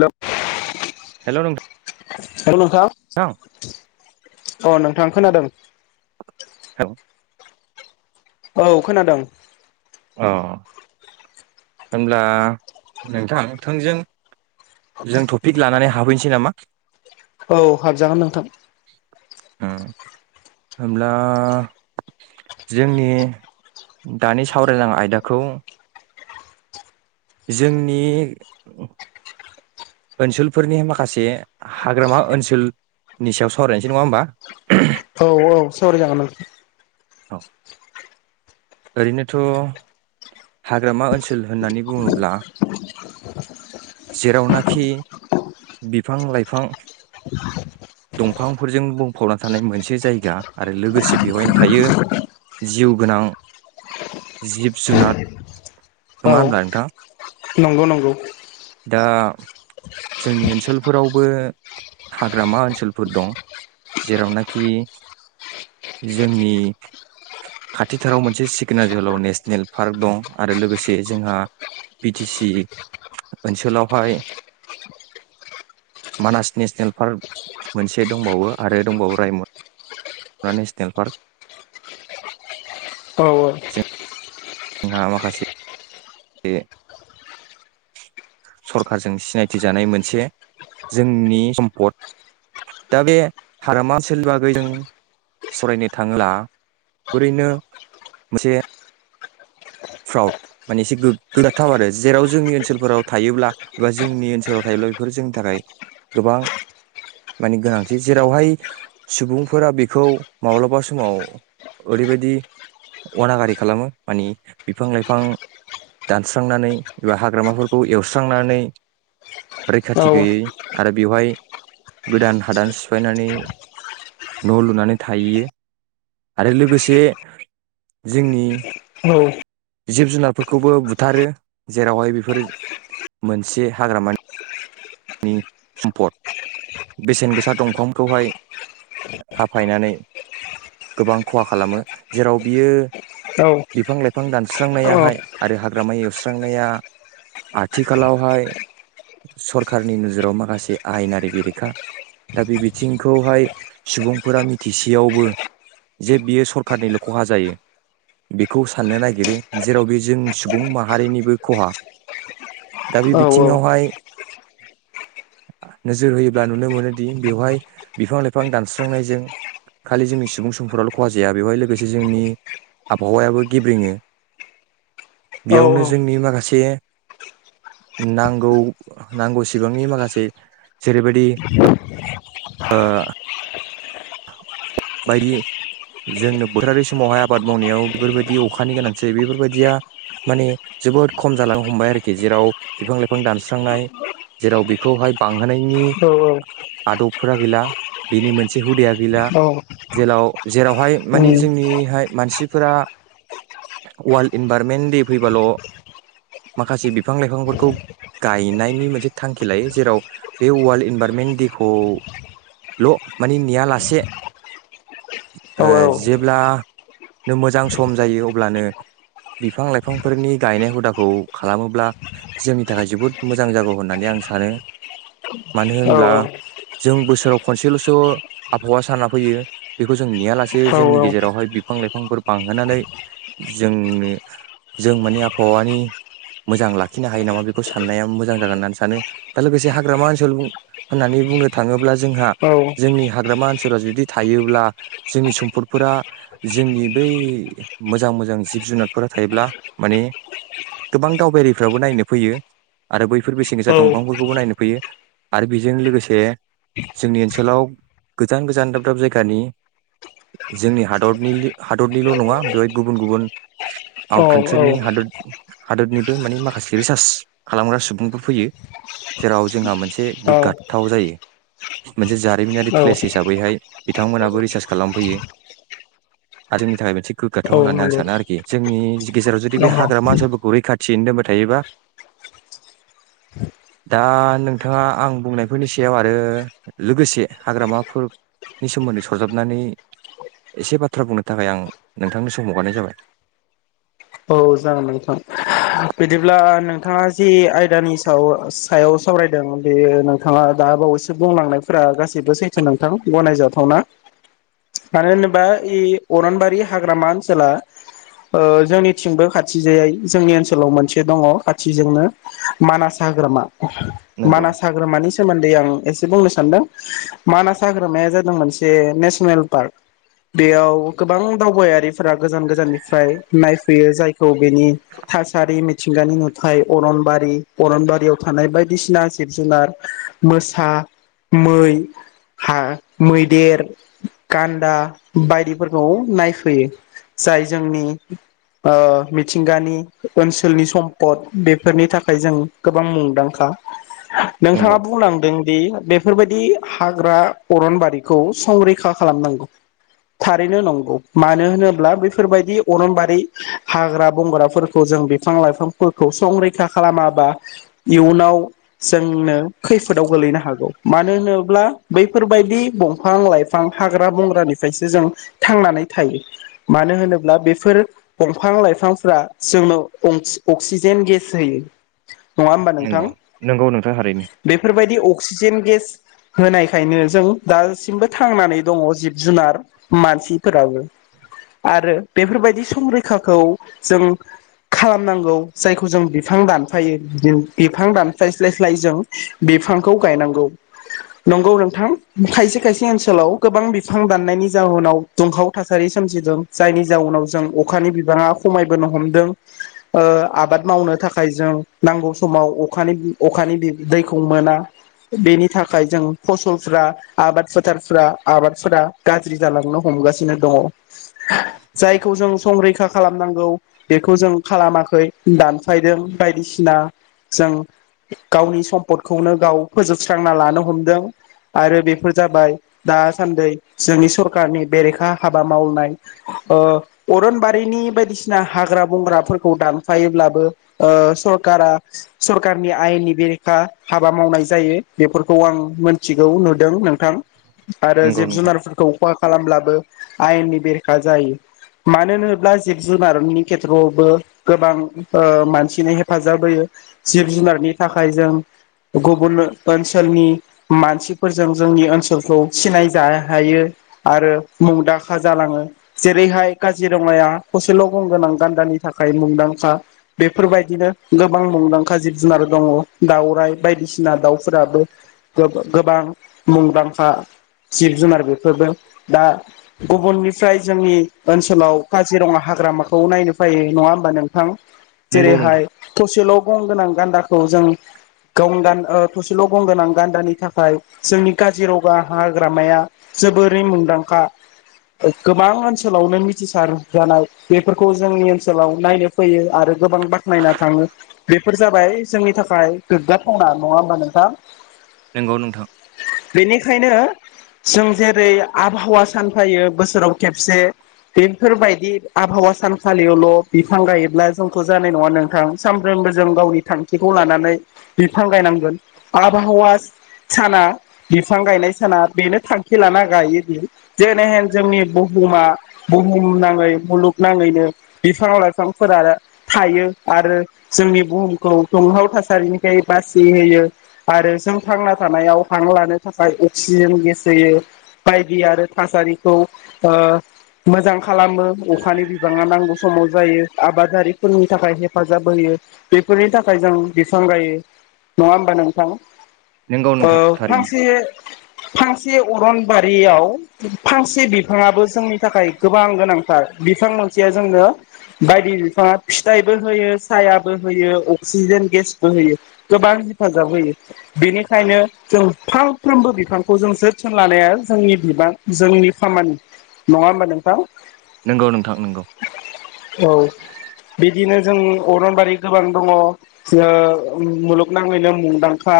द [unintelligible] हेलौ नोंथा [inaudible] हेलौ नोंथां अ नोंथां खोनादों [unintelligible] औ खोनादों अ होनब्ला नोंथां थोंजों जों टपिक लानानै हाबहैनोसै नामा? औ हाबजागोन नोंथां हुम होमब्ला जोंनि दानि सावरायलां आयदाखौ जोंनि ओनसोलफोरनि माखासे हाग्रामा ओनसोलनि सायाव सावरायनसै नङा होमबा? औ औ सावराय जागोन नोंथां। औ ओरैनोथ' हाग्रामा ओनसोल होननानै बुङोब्ला जेरावनाखि बिफां लाइफां दंफांफोरजों बुंफबना थानाय मोनसे जायगा आरो लोगोसे बेवहायनो थायो जिउ गोनां जिब जुनार औ नङा होमब्ला नोंथां नंगौ नंगौ दा जोंनि ओनसोलफोरावबो हाग्रामा ओनसोलफोर दं जेरावनाकि जोंनि खाथिथाराव मोनसे सिकोनाजोहोलाव नेसनेल पार्क दं आरो लोगोसे जोंहा बि टि सि ओनसोलावहाय मानास नेसनेल पार्क मोनसे दंबावो आरो दंबावो रायमन ना नेसनेल पार्क औ जों हा माखासे बे सरखारजों सिनायथि जानाय मोनसे जोंनि सम्पद दा बे हाग्रामा ओनसोलनि बागै जों सरायनो थाङोब्ला ओरैनो मोनसे फ्राउड माने एसे गो-गोराथाव आरो जेराव जोंनि ओनसोलफोराव थायोब्ला बा जोंनि ओनसोलाव थायोब्ला बेफोरो जोंनि थाखाय गोबां माने गोनांथि जेरावहाय सुबुंफोरा बेखौ माब्लाबा समाव ओरैबायदि अनागारि खालामो मानि बिफां लाइफां दानस्रांनानै एबा हाग्रामाफोरखौ एवस्रांनानै औ रैखाथि गैयै आरो बेवहाय गोदान हादान सिफायनानै न' लुनानै थायैयो आरो लोगोसे जोंनि औ जिब जुनारफोरखौबो बुथारो जेरावहाय बेफोर मोनसे हाग्रामानि नि सम्पद बेसेन गोसा दंफांखौहाय हाफायनानै गोबां खहा खालामो जेराव बियो औ बिफां लाइफां दानस्रांनायाहाय आरो हाग्रामा एवस्रांनाया आथिखालावहाय सर खारनि नोजोराव माखासे आयेनारि बेरेखा दा बे बिथिंखौहाय सुबुंफोरा मिथिसेयावबो जे बियो सरखारनिल' खहा जायो बेखौ साननो नागिरो जेराव बे जों सुबुं माहारिनिबो ख'हा दा बे औ बिथिंङावहाय नोजोर होयोब्ला नुनो मोनोदि बेवहाय बिफां लाइफां दानस्रांनायजों खालि जोंनि सुबुं समफोराल' खहा जाया बेवहाय लोगोसे जोंनि आबहावायाबो गेब्रेङो औ बेयावनो जोंनि माखासे नांगौ नांगौसिबांनि माखासे जेरैबायदि ओ ओ बायदि जोंनो बोथोरारि समावहाय आबाद मावनायाव बेफोरबायदि अखानि गोनांथि जायो बेफोरबायदिया माने जोबोद खम जालांनो हमबाय आरोखि जेराव बिफां लाइफां दानस्रांनाय जेराव बेखौहाय बांहोनायनि औ आदबफोरा गैला बेनि मोनसे बे हुदाया गैला औ जेलाव जेरावहाय उम मानि जोंनिहाय मानसिफोरा अवाल्ड इनभारमेन्ट दे फैबाल' माखासे बिफां लाइफांफोरखौ गायनायनि मोनसे थांखि लायो जेराव बे वार्ल्ड इनभारमेन्ट दे खौ ल' मानि नेया लासे औ ओ जेब्ला नो मोजां सम जायो अब्लानो बिफां लाइफांफोरनि गायनाय हुदाखौ खालामोब्ला जोंनि थाखाय जोबोद मोजां जागौ होननानै आं सानो मानो औ होनब्ला जों बोसोराव खनसेल'सो त आबहावा साना फैयो बेखौ जों नेया लासे जोंनि गेजेरावहाय बिफां लाइफांफोर बांहोनानै जोंनो जों मानि आबहावानि मोजां लाखिनो हायो नामा बेखौ साननाया मोजां जागोन होननानै सानो ओ लोगोसे हाग्रामा ओनसोल होननानै बुंनो थाङोब्ला जोंहा औ जोंनि हाग्रामा ओनसोला जुदि थायोब्ला जोंनि सम्फदफोरा जोंनि बै मोजां मोजां जिब जुनारफोरा थायोब्ला माने गोबां दावबायारिफ्राबो नायनो फैयो आरो बैफोर बेसेन गोसा दंफांफोरखौबो नायनो फैयो आरो बेजों लोगोसे जोंनि ओनसोलाव गोजान गोजान दाब दाब जायगानि जोंनि हादरनि हादरनिल' नङा बेवहाय गुबुन गुबुन आउट कान्ट्रिनि हादोद हादोदनिबो माने माखासे रिसार्च खालामग्रा सुबुंफोर फैयो जेराव जोंहा मोनसे गोग्गाथाव जायो । मोनसे जारिमिनारि प्लेस औ हिसाबैहाय बिथांमोनाबो रिसार्च खालामफैयो हारिनि थाखाय मोनसे गोग्गाथाव होननानै आं सानो औ आरोखि जोंनि जि गेजेराव जुदि बे नंगौ नंगौ हाग्रामा ओनसोलफोरखौ रैखाथियैनो दोनबाय थायोबा । दा नोंथाङा आं बुंनायफोरनि सायाव आरो लोगोसे हाग्रामाफोरनि सोमोन्दै सरजाबनानै एसे बाथ्रा बुंनो थाखाय आं नोंथांनो सम हगारनाय जाबाय। औ जागोन नोंथां बिदिब्ला नोंथाङा जि आयदानि साव सायाव सावरायदों बेयो नोंथाङा दा बावैसो बुंलांनायफोरा गासै बो सैथो नोंथां गनाय जाथा वना मानो होनोबा इ अरनबारि हाग्रामा ओनसोला ओ जोंनि थिंबो खाथि जायै जोंनि ओनसोलाव मोनसे दङ खाथिजोंनो मानास हाग्रामा । नंगौ मानास हाग्रामानि सोमोन्दै आं एसे बुंनो सानदों मानास हाग्रामाया जादों मोनसे नेसनेल पार्क बेयाव गोबां दावबायारिफोरा गोजान गोजाननिफ्राय नायफ बेयो जाय गौ बेनि थासारि मिट थिंगानि नुथाय अरनबारि अरनबारियाव थानाय बायदिसिना जिब जुनार मोसा मै हा मैदेर गान्दा बायदिफोरखौ नायफैयो जाय जोंनि ओ मिथिंगानि ओनसोलनि सम्पद बेफोरनि थाखाय जों गोबां मुंदांखा नंगौ नोंथाङा बुंलांदों दि बेफोरबायदि हाग्रा अरनबारिखौ संरैखा खालामनांगौ थारैनो नंगौ मानो होनोब्ला बेफोरबायदि अरनबारि हाग्रा बंग्राफोरखौ जों बिफां लाइफांफोरखौ संरैखा खालामाबा इयुनाव जोंनो खैफोदाव गोलैनो हागौ मानो होनोब्ला बैफोरबायदि दंफां लाइफां हाग्रा बंग्रानिफ्रायसो जों थांनानै थायो मानो होनोब्ला बेफोर दंफां लाइफांफोरा जोंनो अन्क-अक्सिजेन गेस होयो नङा होमबा नोंथां नंगौ नंगौ नोंथां थारैनो बेफोरबायदि अक्सिजेन गेस होनायखायनो जों दासिमबो थांनानै दङ जिब जुनार मानसिफोराबो आरो बेफोरबायदि संरै खाखौ जों खालामनांगौ जायखौ जों बिफां दानफायो बिनो बिफां दानस्लायस्लायस्लाय जों बिफांखौ गायनांगौ नंगौ नोंथां खायसे खायसे ओनसोलाव गोबां बिफां दाननायनि जाउनाव दुंहाव थासारि सोमजिदों जायनि जाउनाव जों अक खानि बिबाङा खमायबोनो हमदों ओ आबाद मावनो थाखाय जों नांगौ समाव अखानि अखानि दै-दैखौ मोना बेनि थाखाय जों फसलफोरा आबाद फोथारफोरा आबादफोरा गाज्रि जालांनो हमगासिनो दङ जायखौ जों संरैखा खालामनांगौ बेखौ जों खालामाखै दानफायदों बायदिसिना जों गावनि सम्पदखौनो गाव फोजोबस्रांना लानो हमदों आरो बेफोर जाबाय दासान्दै जोंनि सरखारारनि बेरेखा हाबा मावनाय ओ अरनबारिनि बायदिसिना हाग्रा बंग्राफोरखौ दानफायोब्लाबो ओ सरखारा सरखारनि आयेननि बेरेखा हाबा मावनाय जायो बेफोरखौ आं मिथिगौ नुदों नोंथां आरो नंगौ जिब नोंथां जुनारफोरखौ [unintelligible] खालामब्लाबो आयेननि बेरेखा जायो। मानो होनोब्ला जिब जुनारनि खेथ्रआवबो गोबां ओ मानसिनो हेफाजाब होयो जिब जुनारनि थाखाय जों गुबुन ओनसोलनि मानसिफोरजों जोंनि ओनसोलखौ सिनाय जा हायो आरो मुंदांखा जालाङो जेरैहाय काजिरङाया थसेल' गंगोनां गान्दानि थाखाय मुंदांखा बेफोरबायदिनो गोबां मुंदांखा जिब जुनार दङ दाउराइ बायदिसिना दाउफोराबो गोबां मुंदांखा जिब जुनार बे फोरबो दा गुबुननिफ्राय जोंनि ओनसोलाव काजिरङा हाग्रामाखौ नायनो फै नङा होमबा नोंथां? जेरैहाय थसेल' गं गोनां गान्दाखौ जों थसेल' ग गोनां गान्दानि थाखाय जोंनि काजिरङा हाग्राम जोबोरै मुंदांखा गोबां ओ ओनसोलावनो मिथिसार जानाय बेफोरखौ जोंनि ओनसोलाव नायनो फैयो आरो गोबां बाख्नायना थाङो बेफोर जाबाय जोंनि थाखाय गोग्गाथावना नङा होमबा नोंथां? नंगौ नोंथां। बेनिखायनो जों जेरै आबहावा सानफायो बोसोराव खेबसे बेफोरबायदि आबहावा सानखालियावल' बिफां गायोब्ला जोंथ' जानाय नङा नोंथां सानफ्रोमबो जों गावनि थांखिखौ लानानै बिफां गायनांगोन आबहावा साना बिफां गायनाय साना बेनो थांखि लाना गायोदि जेरैहेन जोंनि बुहुमा बुहुम नाङै मुलुगनाङैनो बिफां लाइफांफोरा थायो आरो जोंनि बुहुमखौ दुंहाव थासारिनिफ्राय बासि होयो आरो जों थांना थानायाव हां लानो थाखाय अक्सिजेन गेस होयो बायदि आरो थासारिखौ ओ मोजां खालामो अखानि बिबाङा नांगौ समाव जायो आबादारिफोरनि थाखाय हेफाजाब होयो बेफोरनि थाखाय जों बिसन गायो नङा होमबा नोंथां? नंगौ ओ नोंथां थारैनो फांसे फांसे अरनबारियाव फांसे बिफाङाबो जोंनि थाखाय गोबां गोनांथार बिफां मोनसेया जोंनो बायदि बिफाङा फिथाइबो होयो सायाबो होयो अक्सिजेन गेसबो होयो गोबां हेफाजाब होयो बेनिखायनो जों फांफ्रोमबो बिफांखौ जों जोथोन लानाया जोंनि बिबां जोंनि खामानि नङा होमबा नों थां नंगौ नोंथां नंगौ औ बिदिनो जों अरनबारि गोबां दङ ओ मुलुगनाङैनो मुंदांखा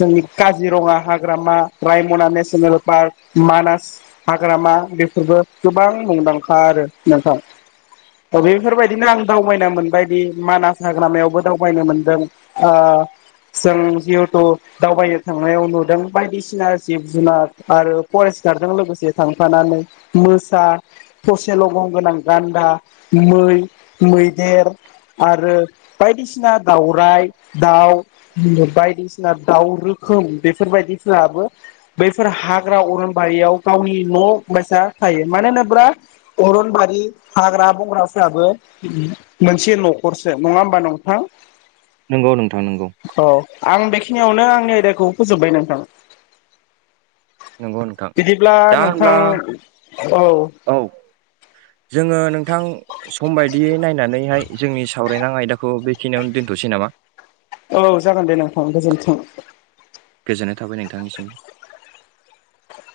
जोंनि काजिरङा हाग्रामा रायमना नेसनेल पार्क मानास हाग्रामा बेफोरबो गोबां मुंदांखा आरो नोंथां बेफोर बायदिनो आं दावबायना मोनबायदि मानास हाग्रामायावबो दावबायनो मोनदों जों जिहेथु दावबायनो थांनायाव नुदों बायदिसिना जिब जुनार आरो फरेस्ट गार्डजों लोगोसे थांफानानै म ता थसेल' गं गोनां गान्दा मै मैदेर आरो बायदिसिना दाउराइ दाउ बायदिसिना दाउ रोखोम बेफोरबायदिफोराबो बैफोर हाग्रा अरनबारियाव गावनि न' बायसा थायो। होनोब्रा अरनबारि हाग्रा बंग्राफोराबो मोनसे न' खरसो नङा होमबा नंथां नंगौ नोंथां नंगौ। औ आं बेखिनि [unintelligible] आंनि आयदाखौ फोजोबबाय नोंथां। नंगौ नोंथां बिदिब्ला दा होनब्ला नोंथां औ औ जोङो नोंथां सम बायदियै नायनानैहाय जोंनि सावरायनां आयदाखौ बेखिनियावनो दोनथ'नोसै नामा? औ जागोन दे नोंथां गोजोनथों। गोजोननाय थाबाय नोंथांनिसिम।